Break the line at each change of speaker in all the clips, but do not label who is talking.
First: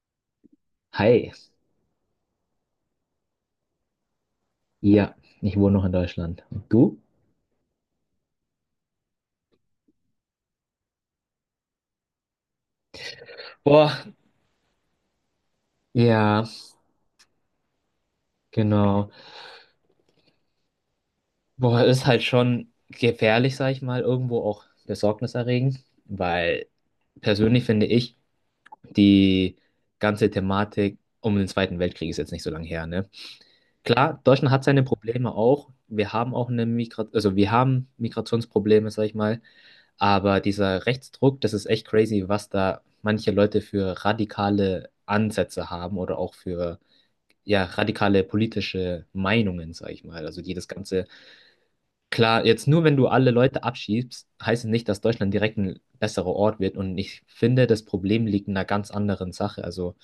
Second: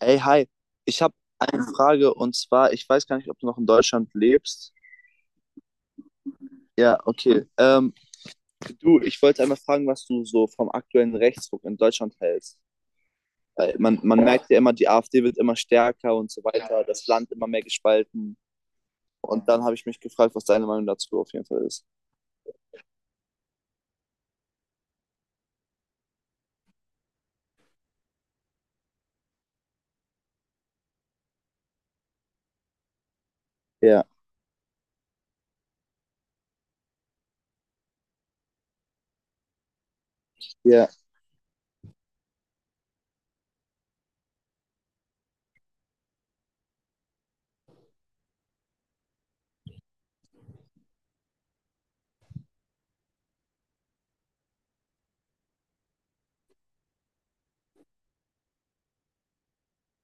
Ey, hi. Ich habe
Hi.
eine Frage und zwar, ich weiß gar nicht, ob du noch in Deutschland lebst.
Ja, ich wohne noch in Deutschland. Und du?
Ja, okay. Du, ich wollte einmal fragen, was du so vom aktuellen Rechtsruck in Deutschland hältst. Weil man,
Boah,
man merkt ja immer, die AfD wird immer stärker und so
ja,
weiter, das Land immer mehr gespalten.
genau.
Und dann habe ich mich gefragt, was deine Meinung dazu auf jeden Fall
Boah,
ist.
ist halt schon gefährlich, sag ich mal, irgendwo auch besorgniserregend, weil persönlich finde ich, die ganze Thematik um den Zweiten Weltkrieg ist jetzt nicht so lange her, ne?
Ja,
Klar, Deutschland hat seine Probleme auch. Wir haben auch eine Migra also wir haben Migrationsprobleme, sag ich mal, aber dieser
ja,
Rechtsdruck, das ist echt crazy, was da manche Leute für radikale Ansätze haben oder auch für, ja, radikale politische Meinungen, sag ich mal. Also die das Ganze, klar, jetzt nur wenn du alle Leute abschiebst, heißt es nicht, dass Deutschland direkt ein besserer Ort wird. Und ich finde, das Problem liegt in einer ganz anderen Sache. Also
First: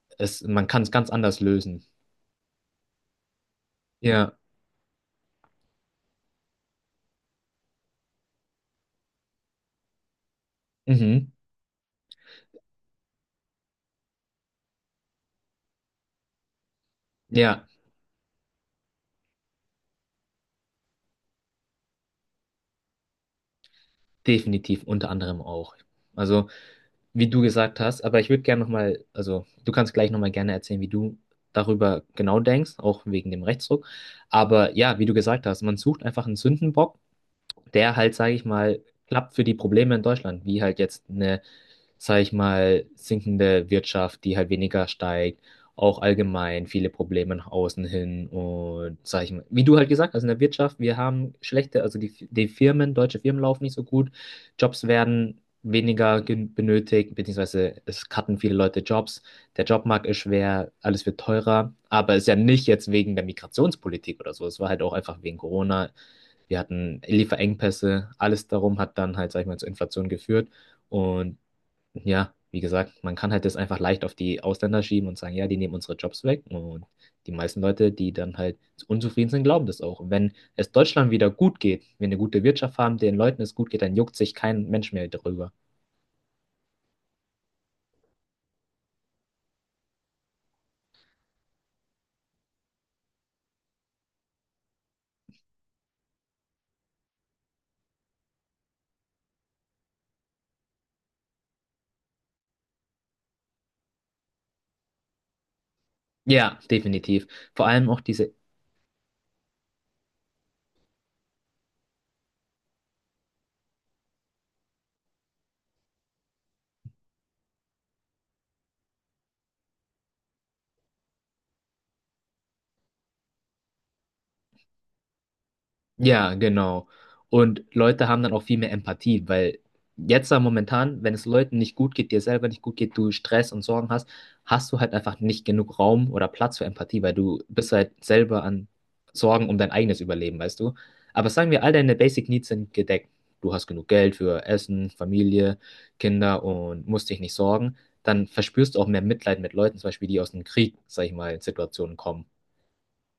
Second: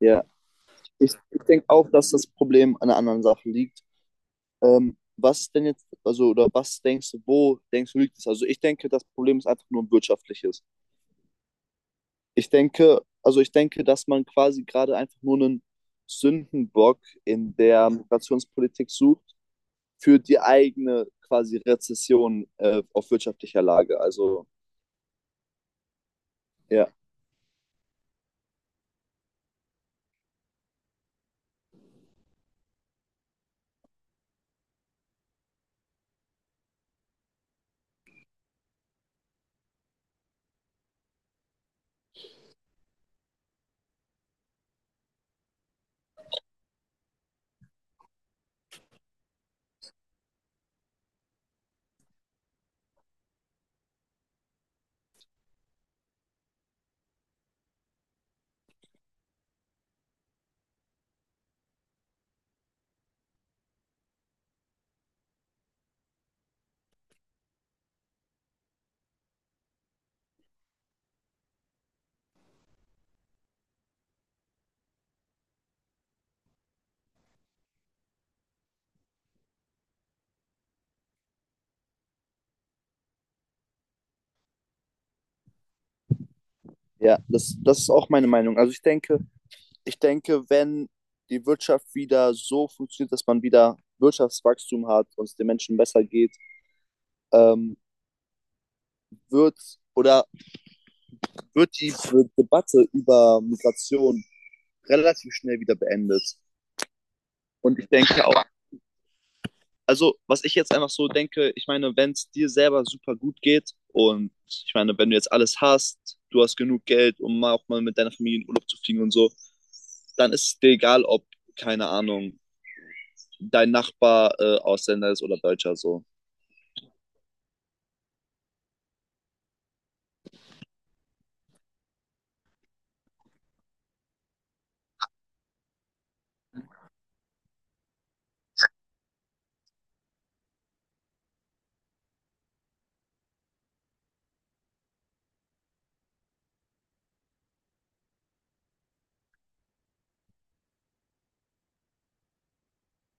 ja.
man kann es ganz
Ich,
anders
ich denke
lösen.
auch, dass das Problem an einer anderen Sache liegt.
Ja,
Was ist denn jetzt, also, oder was denkst du, wo denkst du, liegt es? Also, ich denke, das Problem ist einfach nur ein wirtschaftliches.
mhm.
Ich denke, also ich denke, dass man quasi gerade einfach nur einen Sündenbock in
Ja,
der Migrationspolitik sucht für die eigene quasi Rezession auf wirtschaftlicher Lage. Also
definitiv, unter anderem auch. Also,
ja,
wie du gesagt hast, aber ich würde gerne nochmal, also du kannst gleich nochmal gerne erzählen, wie du darüber genau denkst, auch wegen dem Rechtsruck. Aber ja, wie du gesagt hast, man sucht einfach einen Sündenbock, der halt, sage ich mal, klappt für die Probleme in Deutschland, wie halt jetzt eine, sage ich mal, sinkende Wirtschaft, die halt weniger steigt, auch allgemein viele Probleme nach außen hin und, sage ich mal, wie du halt gesagt hast, in der Wirtschaft, wir haben schlechte, also die Firmen, deutsche Firmen laufen nicht so gut, Jobs werden weniger benötigt, beziehungsweise es cutten viele Leute Jobs, der Jobmarkt ist schwer, alles wird teurer, aber es ist ja nicht jetzt wegen der Migrationspolitik oder so, es war halt auch einfach wegen Corona, wir hatten Lieferengpässe, alles darum hat dann halt, sag ich mal, zur Inflation geführt. Und ja, wie gesagt, man kann halt das einfach leicht auf die Ausländer schieben und sagen, ja, die nehmen unsere Jobs weg. Und die meisten Leute, die dann halt unzufrieden sind, glauben das auch. Und wenn es Deutschland wieder gut geht, wenn wir eine gute Wirtschaft haben, den Leuten es gut geht, dann juckt sich kein Mensch mehr darüber.
ja, das ist auch meine Meinung. Also ich denke, wenn die Wirtschaft wieder so funktioniert, dass man wieder Wirtschaftswachstum hat und es den Menschen besser geht, ähm, wird oder wird die Debatte über Migration relativ schnell wieder beendet.
Ja, definitiv. Vor
Und ich
allem auch
denke
diese.
auch, also, was ich jetzt einfach so denke, ich meine, wenn es dir selber super gut geht und ich meine, wenn du jetzt alles hast, du hast genug Geld, um mal auch mal mit deiner Familie in Urlaub zu fliegen und so, dann ist es dir egal, ob, keine Ahnung, dein Nachbar Ausländer ist oder Deutscher so.
Ja, genau. Und Leute haben dann auch viel mehr Empathie, weil jetzt da momentan, wenn es Leuten nicht gut geht, dir selber nicht gut geht, du Stress und Sorgen hast, hast du halt einfach nicht genug Raum oder Platz für Empathie, weil du bist halt selber an Sorgen um dein eigenes Überleben, weißt du? Aber sagen wir, all deine Basic Needs sind gedeckt. Du hast genug Geld für Essen, Familie, Kinder und musst dich nicht sorgen. Dann verspürst du auch mehr Mitleid mit Leuten, zum Beispiel, die aus dem Krieg, sag ich mal, Situationen kommen.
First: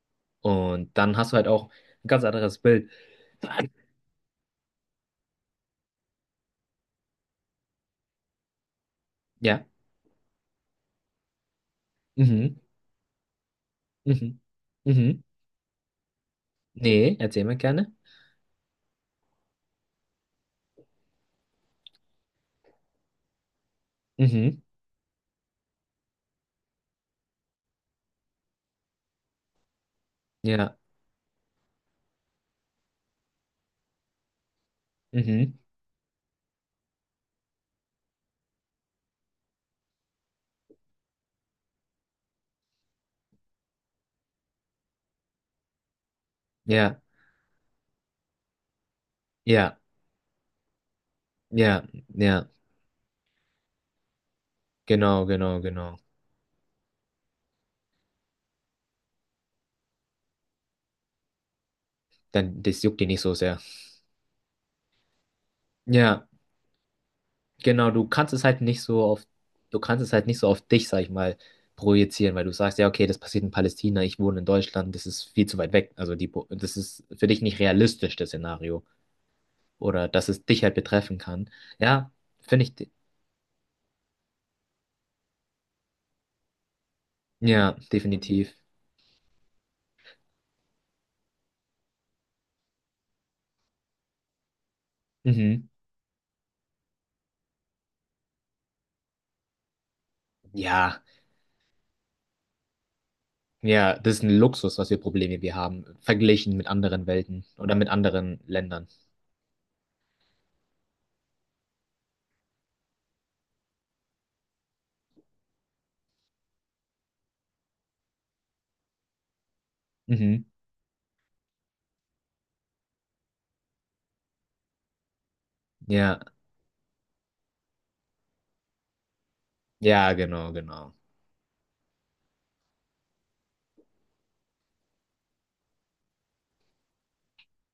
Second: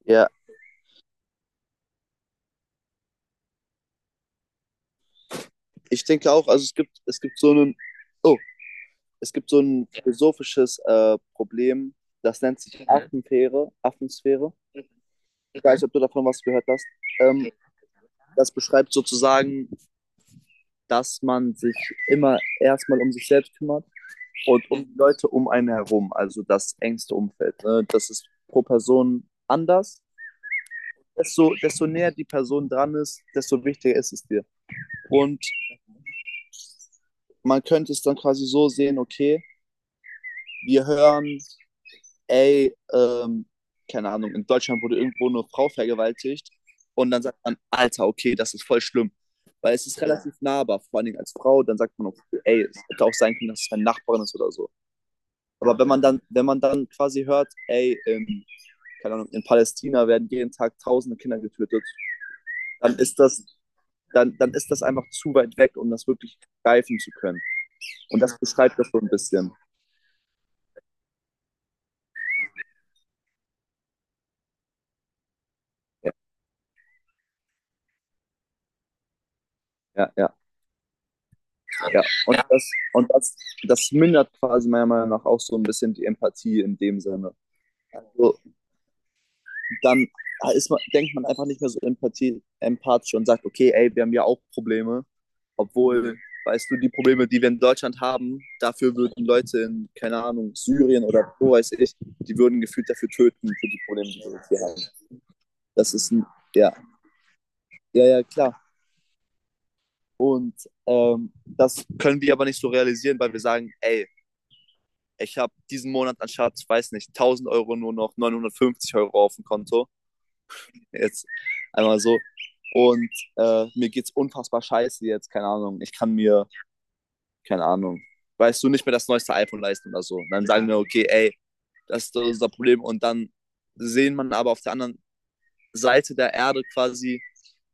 Ja,
Und dann hast du halt auch ein ganz anderes Bild.
ich denke auch, also oh, es gibt so
Ja.
ein philosophisches Problem, das
Mhm.
nennt sich Affenfähre,
Mhm.
Affensphäre.
Mhm.
Ich weiß nicht, ob du davon was gehört hast.
Nee, erzähl
Ähm,
mal gerne.
das beschreibt sozusagen, dass man sich immer erstmal um sich selbst kümmert
Mhm.
und um die Leute um einen herum, also das engste Umfeld. Ne? Das ist pro Person anders.
Ja.
Desto näher die Person dran ist, desto wichtiger ist es dir. Und
Mhm.
man könnte es dann quasi so sehen, okay, wir hören, ey, keine Ahnung, in Deutschland wurde irgendwo eine Frau vergewaltigt
Ja.
und dann sagt man, Alter, okay, das ist voll schlimm. Weil
Ja.
es ist relativ nahbar, vor allen Dingen als Frau, dann
Ja.
sagt man, okay,
Ja.
ey, es hätte auch sein können, dass es meine Nachbarin ist oder so.
Genau, genau,
Aber wenn
genau.
man dann, wenn man dann quasi hört, ey, in, keine Ahnung, in Palästina werden jeden Tag tausende Kinder getötet,
Dann, das
dann
juckt dich
ist
nicht so
das,
sehr.
dann, dann ist das einfach zu weit weg, um das
Ja,
wirklich greifen zu können.
genau,
Und das beschreibt das so ein bisschen.
du kannst es halt nicht so auf dich, sag ich mal, projizieren, weil du sagst, ja, okay, das passiert in Palästina, ich wohne in Deutschland, das ist viel zu weit weg.
Ja,
Also das ist für dich nicht realistisch, das Szenario. Oder
ja,
dass
ja.
es dich halt betreffen kann.
Ja.
Ja,
Und,
finde
das,
ich,
und das mindert quasi meiner Meinung nach auch so ein bisschen die Empathie in dem Sinne.
ja,
Also
definitiv.
dann denkt man einfach nicht mehr so empathisch und sagt, okay, ey, wir haben ja auch Probleme.
Mhm.
Obwohl, weißt du, die Probleme, die wir in Deutschland haben, dafür würden Leute in, keine Ahnung,
Ja.
Syrien oder wo weiß ich, die würden gefühlt dafür töten, für die
Ja,
Probleme,
das
die
ist ein
wir hier
Luxus,
haben.
was für Probleme wir haben,
Das ist ein,
verglichen mit
ja,
anderen Welten oder mit
ja, ja,
anderen
klar.
Ländern.
Und das können wir aber nicht so realisieren, weil wir sagen, ey, ich habe diesen Monat anstatt, weiß nicht, 1.000 Euro nur noch 950 Euro auf dem Konto.
Mhm.
Jetzt einmal so. Und mir geht's unfassbar scheiße jetzt, keine Ahnung. Ich kann
Ja,
mir keine Ahnung, weißt du, nicht mehr das neueste iPhone leisten oder
ja,
so. Und dann
genau,
sagen wir,
genau.
okay, ey, das ist unser Problem. Und dann sehen man aber auf der anderen Seite der Erde quasi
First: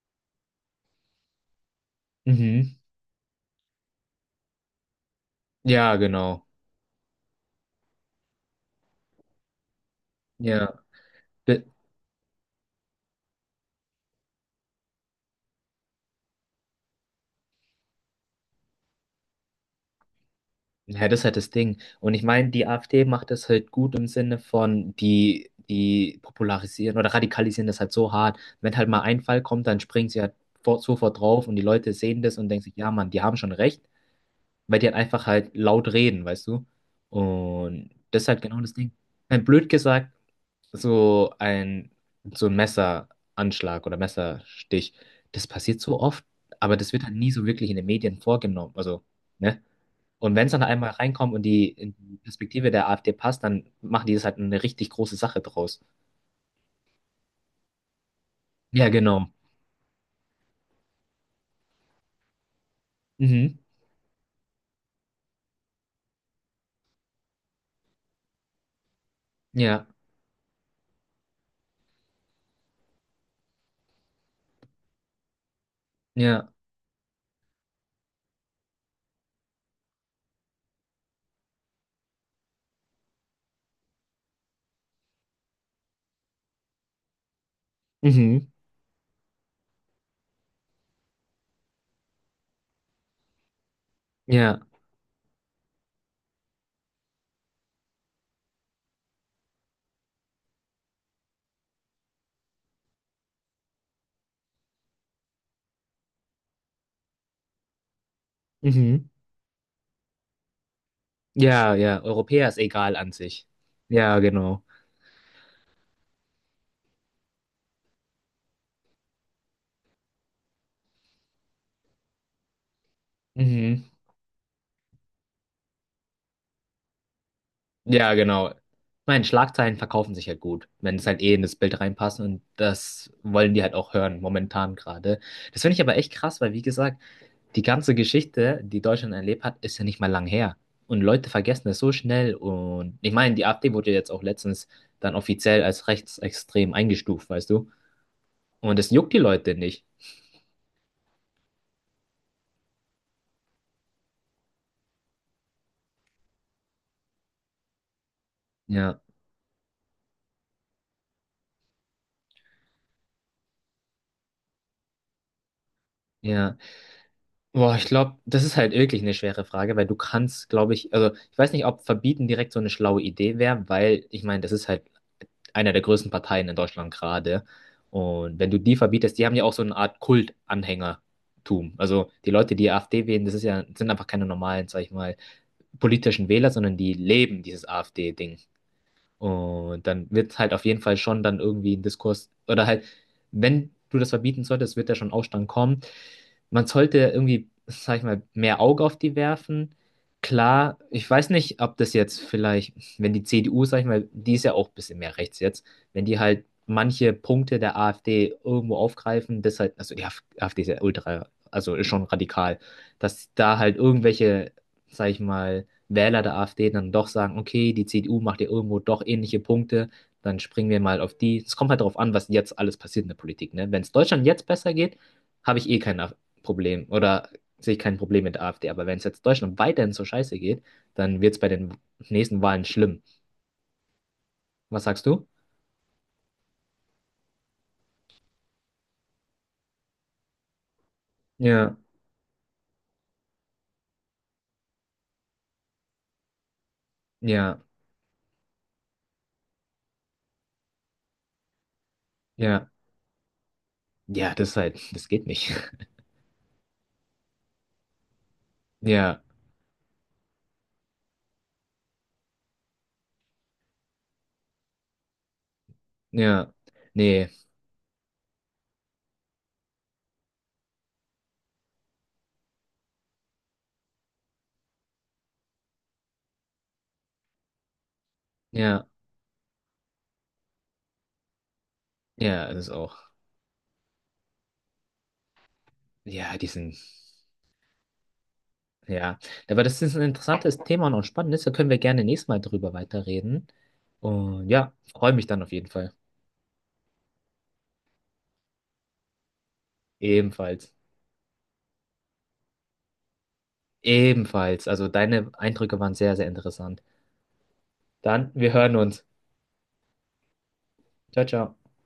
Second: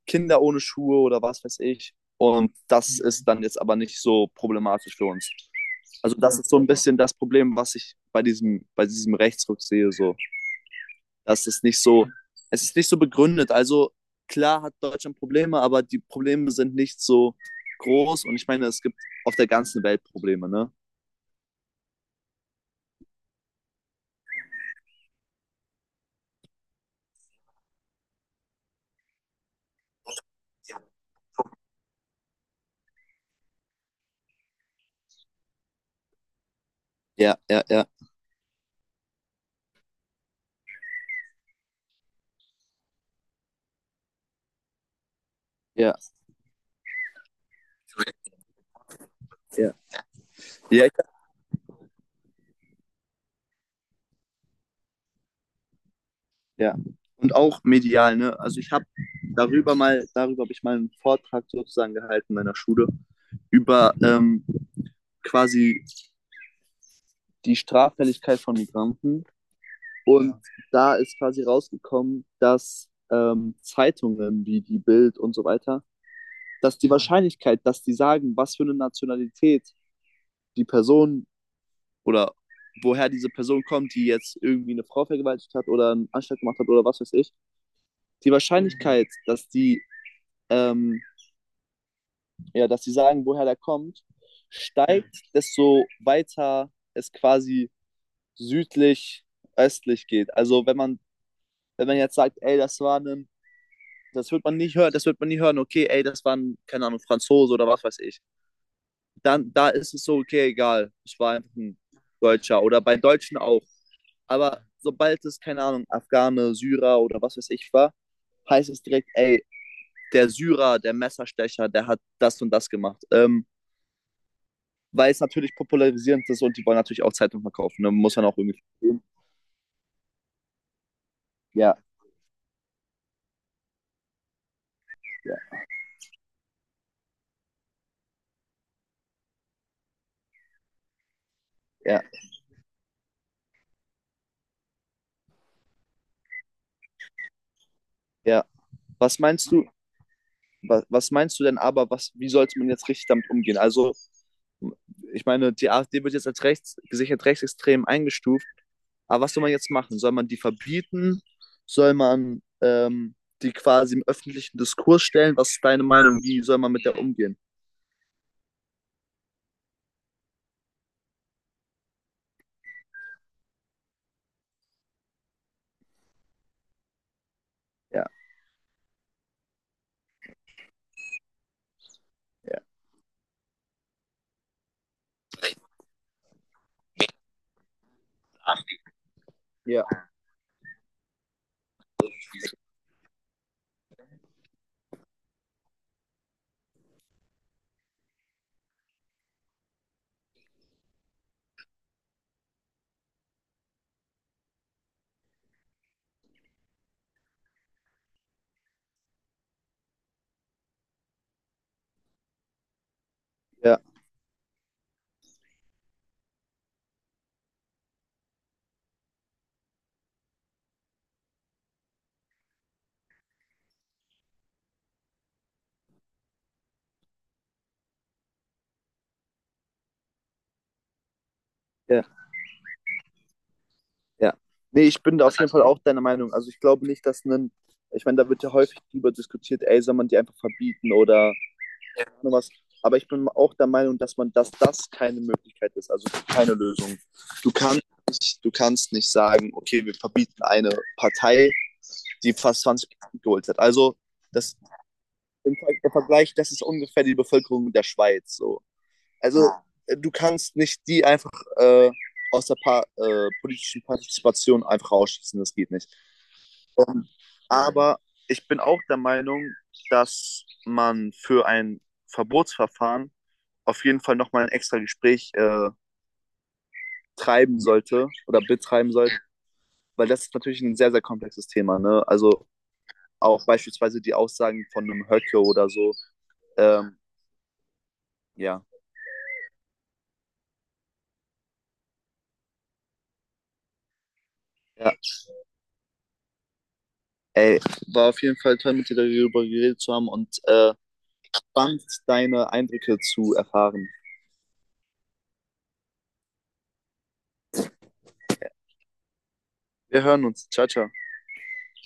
Kinder ohne Schuhe oder was weiß ich. Und
Mhm.
das ist dann jetzt aber nicht so problematisch für uns.
Ja,
Also das
genau.
ist so ein bisschen das Problem, was ich bei diesem Rechtsruck sehe. So.
Ja,
Das
D-
ist nicht so, Es ist nicht so begründet. Also klar hat Deutschland Probleme, aber die Probleme sind nicht so groß. Und ich meine, es gibt auf der ganzen Welt Probleme, ne?
ja, das ist halt das Ding. Und ich meine, die AfD macht das halt gut im Sinne von, die popularisieren oder radikalisieren das halt so hart. Wenn halt mal ein Fall kommt, dann springen sie halt vor, sofort drauf und die Leute sehen das und denken sich, ja, Mann, die haben schon recht, weil die halt einfach halt laut reden, weißt du?
Ja, ja, ja,
Und das ist halt genau das Ding. Blöd gesagt, so ein, so ein Messeranschlag oder Messerstich, das passiert
ja,
so oft, aber das wird halt nie so wirklich in den Medien vorgenommen. Also, ne?
ja.
Und wenn es dann
Ja,
einmal
ich,
reinkommt und in die Perspektive der AfD passt, dann machen die das halt eine richtig große Sache draus.
ja. Und auch medial, ne? Also ich habe
Ja, genau.
darüber mal, darüber habe ich mal einen Vortrag sozusagen gehalten in meiner Schule
Mhm.
über quasi die Straffälligkeit von Migranten.
Ja,
Und da ist quasi rausgekommen, dass Zeitungen wie die Bild und so weiter,
ja.
dass die Wahrscheinlichkeit, dass die sagen, was für eine Nationalität die Person oder woher diese Person kommt, die jetzt irgendwie eine Frau vergewaltigt hat oder einen Anschlag gemacht hat oder was weiß ich, die
Mhm.
Wahrscheinlichkeit, ähm, ja, dass sie sagen, woher der kommt,
Ja.
steigt, desto weiter es quasi südlich, östlich geht. Also wenn man jetzt sagt, ey, das wird man nicht hören, das wird man nie hören, okay, ey, das war ein, keine Ahnung, Franzose oder was weiß ich.
Mhm.
Dann, da ist es so, okay, egal, ich war einfach
Ja,
ein
ja. Europäer ist
Deutscher oder
egal
bei
an
Deutschen
sich.
auch.
Ja,
Aber
genau.
sobald es, keine Ahnung, Afghane, Syrer oder was weiß ich war, heißt es direkt, ey, der Syrer, der Messerstecher, der hat das und das gemacht.
Mhm.
Weil es natürlich popularisierend ist und die wollen natürlich auch Zeitung verkaufen. Ne?
Ja,
Muss man auch
genau. Ich
irgendwie verstehen.
meine, Schlagzeilen verkaufen sich halt gut, wenn es halt eh in das
Ja,
Bild reinpasst und das wollen die halt auch hören, momentan gerade.
ja,
Das finde ich aber echt krass, weil wie gesagt, die ganze Geschichte, die Deutschland erlebt hat, ist ja nicht mal lang her. Und Leute vergessen das so
ja,
schnell und ich meine, die AfD wurde jetzt auch letztens dann offiziell als rechtsextrem eingestuft, weißt du?
ja.
Und das juckt die
Was meinst
Leute
du,
nicht.
was, was meinst du denn aber, was, wie sollte man jetzt richtig damit umgehen? Also, ich meine, die AfD wird jetzt als gesichert rechtsextrem eingestuft.
Ja,
Aber was soll man jetzt machen? Soll man die verbieten? Soll man die quasi im öffentlichen Diskurs stellen? Was ist deine Meinung? Wie
ja.
soll man mit der umgehen?
Boah, ich glaube, das ist halt wirklich eine schwere Frage, weil du kannst, glaube ich, also ich weiß nicht, ob verbieten direkt so eine schlaue Idee wäre, weil ich meine, das ist halt einer der größten Parteien in Deutschland gerade.
Ja,
Und wenn du die verbietest, die haben ja auch so eine Art Kultanhängertum. Also die Leute,
ja,
die AfD wählen, das ist ja, sind einfach keine normalen, sag ich mal, politischen Wähler, sondern die leben dieses AfD-Ding.
ja,
Und dann wird halt auf jeden Fall schon dann irgendwie ein Diskurs, oder halt, wenn du das verbieten solltest, wird da schon Aufstand kommen. Man sollte irgendwie, sag ich mal, mehr Auge auf die werfen. Klar, ich weiß nicht, ob das jetzt vielleicht, wenn die CDU, sag ich mal, die ist ja auch ein bisschen mehr rechts jetzt, wenn die halt manche Punkte der AfD irgendwo aufgreifen, das halt, also die AfD ist ja ultra, also ist schon radikal, dass da halt
ja,
irgendwelche, sag ich mal, Wähler der AfD dann doch sagen, okay, die CDU macht ja irgendwo doch ähnliche Punkte, dann springen wir mal auf die. Es kommt halt darauf an, was jetzt alles passiert in der Politik, ne? Wenn es Deutschland jetzt besser geht, habe ich eh keine Problem oder sehe ich kein Problem mit der AfD. Aber wenn es jetzt Deutschland weiterhin so scheiße geht, dann wird es bei den
ja.
nächsten Wahlen schlimm.
Ja.
Was
Nee, ich
sagst
bin
du?
da auf jeden Fall auch deiner Meinung. Also ich glaube nicht, dass ein, ich meine, da wird ja häufig drüber diskutiert, ey, soll man die einfach verbieten oder,
Ja,
ja, nur was. Aber ich bin auch der Meinung, dass man, dass das keine Möglichkeit ist, also keine Lösung. Du
ja,
kannst, du kannst nicht sagen, okay, wir verbieten eine Partei, die fast
ja,
20% geholt hat. Also
ja, das ist
das
halt, das geht nicht.
im Ver- im Vergleich, das ist ungefähr die Bevölkerung der Schweiz. So.
Ja,
Also du kannst nicht die einfach äh, aus der pa politischen Partizipation einfach ausschließen, das geht nicht.
ja,
Ähm,
nee,
aber ich bin auch der Meinung, dass man für ein Verbotsverfahren auf jeden Fall nochmal ein extra Gespräch treiben sollte oder
ja,
betreiben sollte, weil das ist natürlich ein sehr, sehr komplexes Thema. Ne?
ja,
Also
das ist auch.
auch beispielsweise die Aussagen von einem Höcke oder so.
Ja, die sind,
Ähm, ja.
ja. Aber das ist ein interessantes Thema und auch spannendes. Da können wir gerne nächstes Mal drüber weiterreden. Und ja,
Ja.
freue mich dann auf jeden Fall.
Ey, war auf jeden Fall toll, mit dir darüber geredet zu haben und
Ebenfalls.
spannend, deine Eindrücke zu erfahren.
Ebenfalls. Also deine Eindrücke waren sehr, sehr interessant. Dann, wir hören uns.
Wir hören uns. Ciao, ciao.
Ciao, ciao.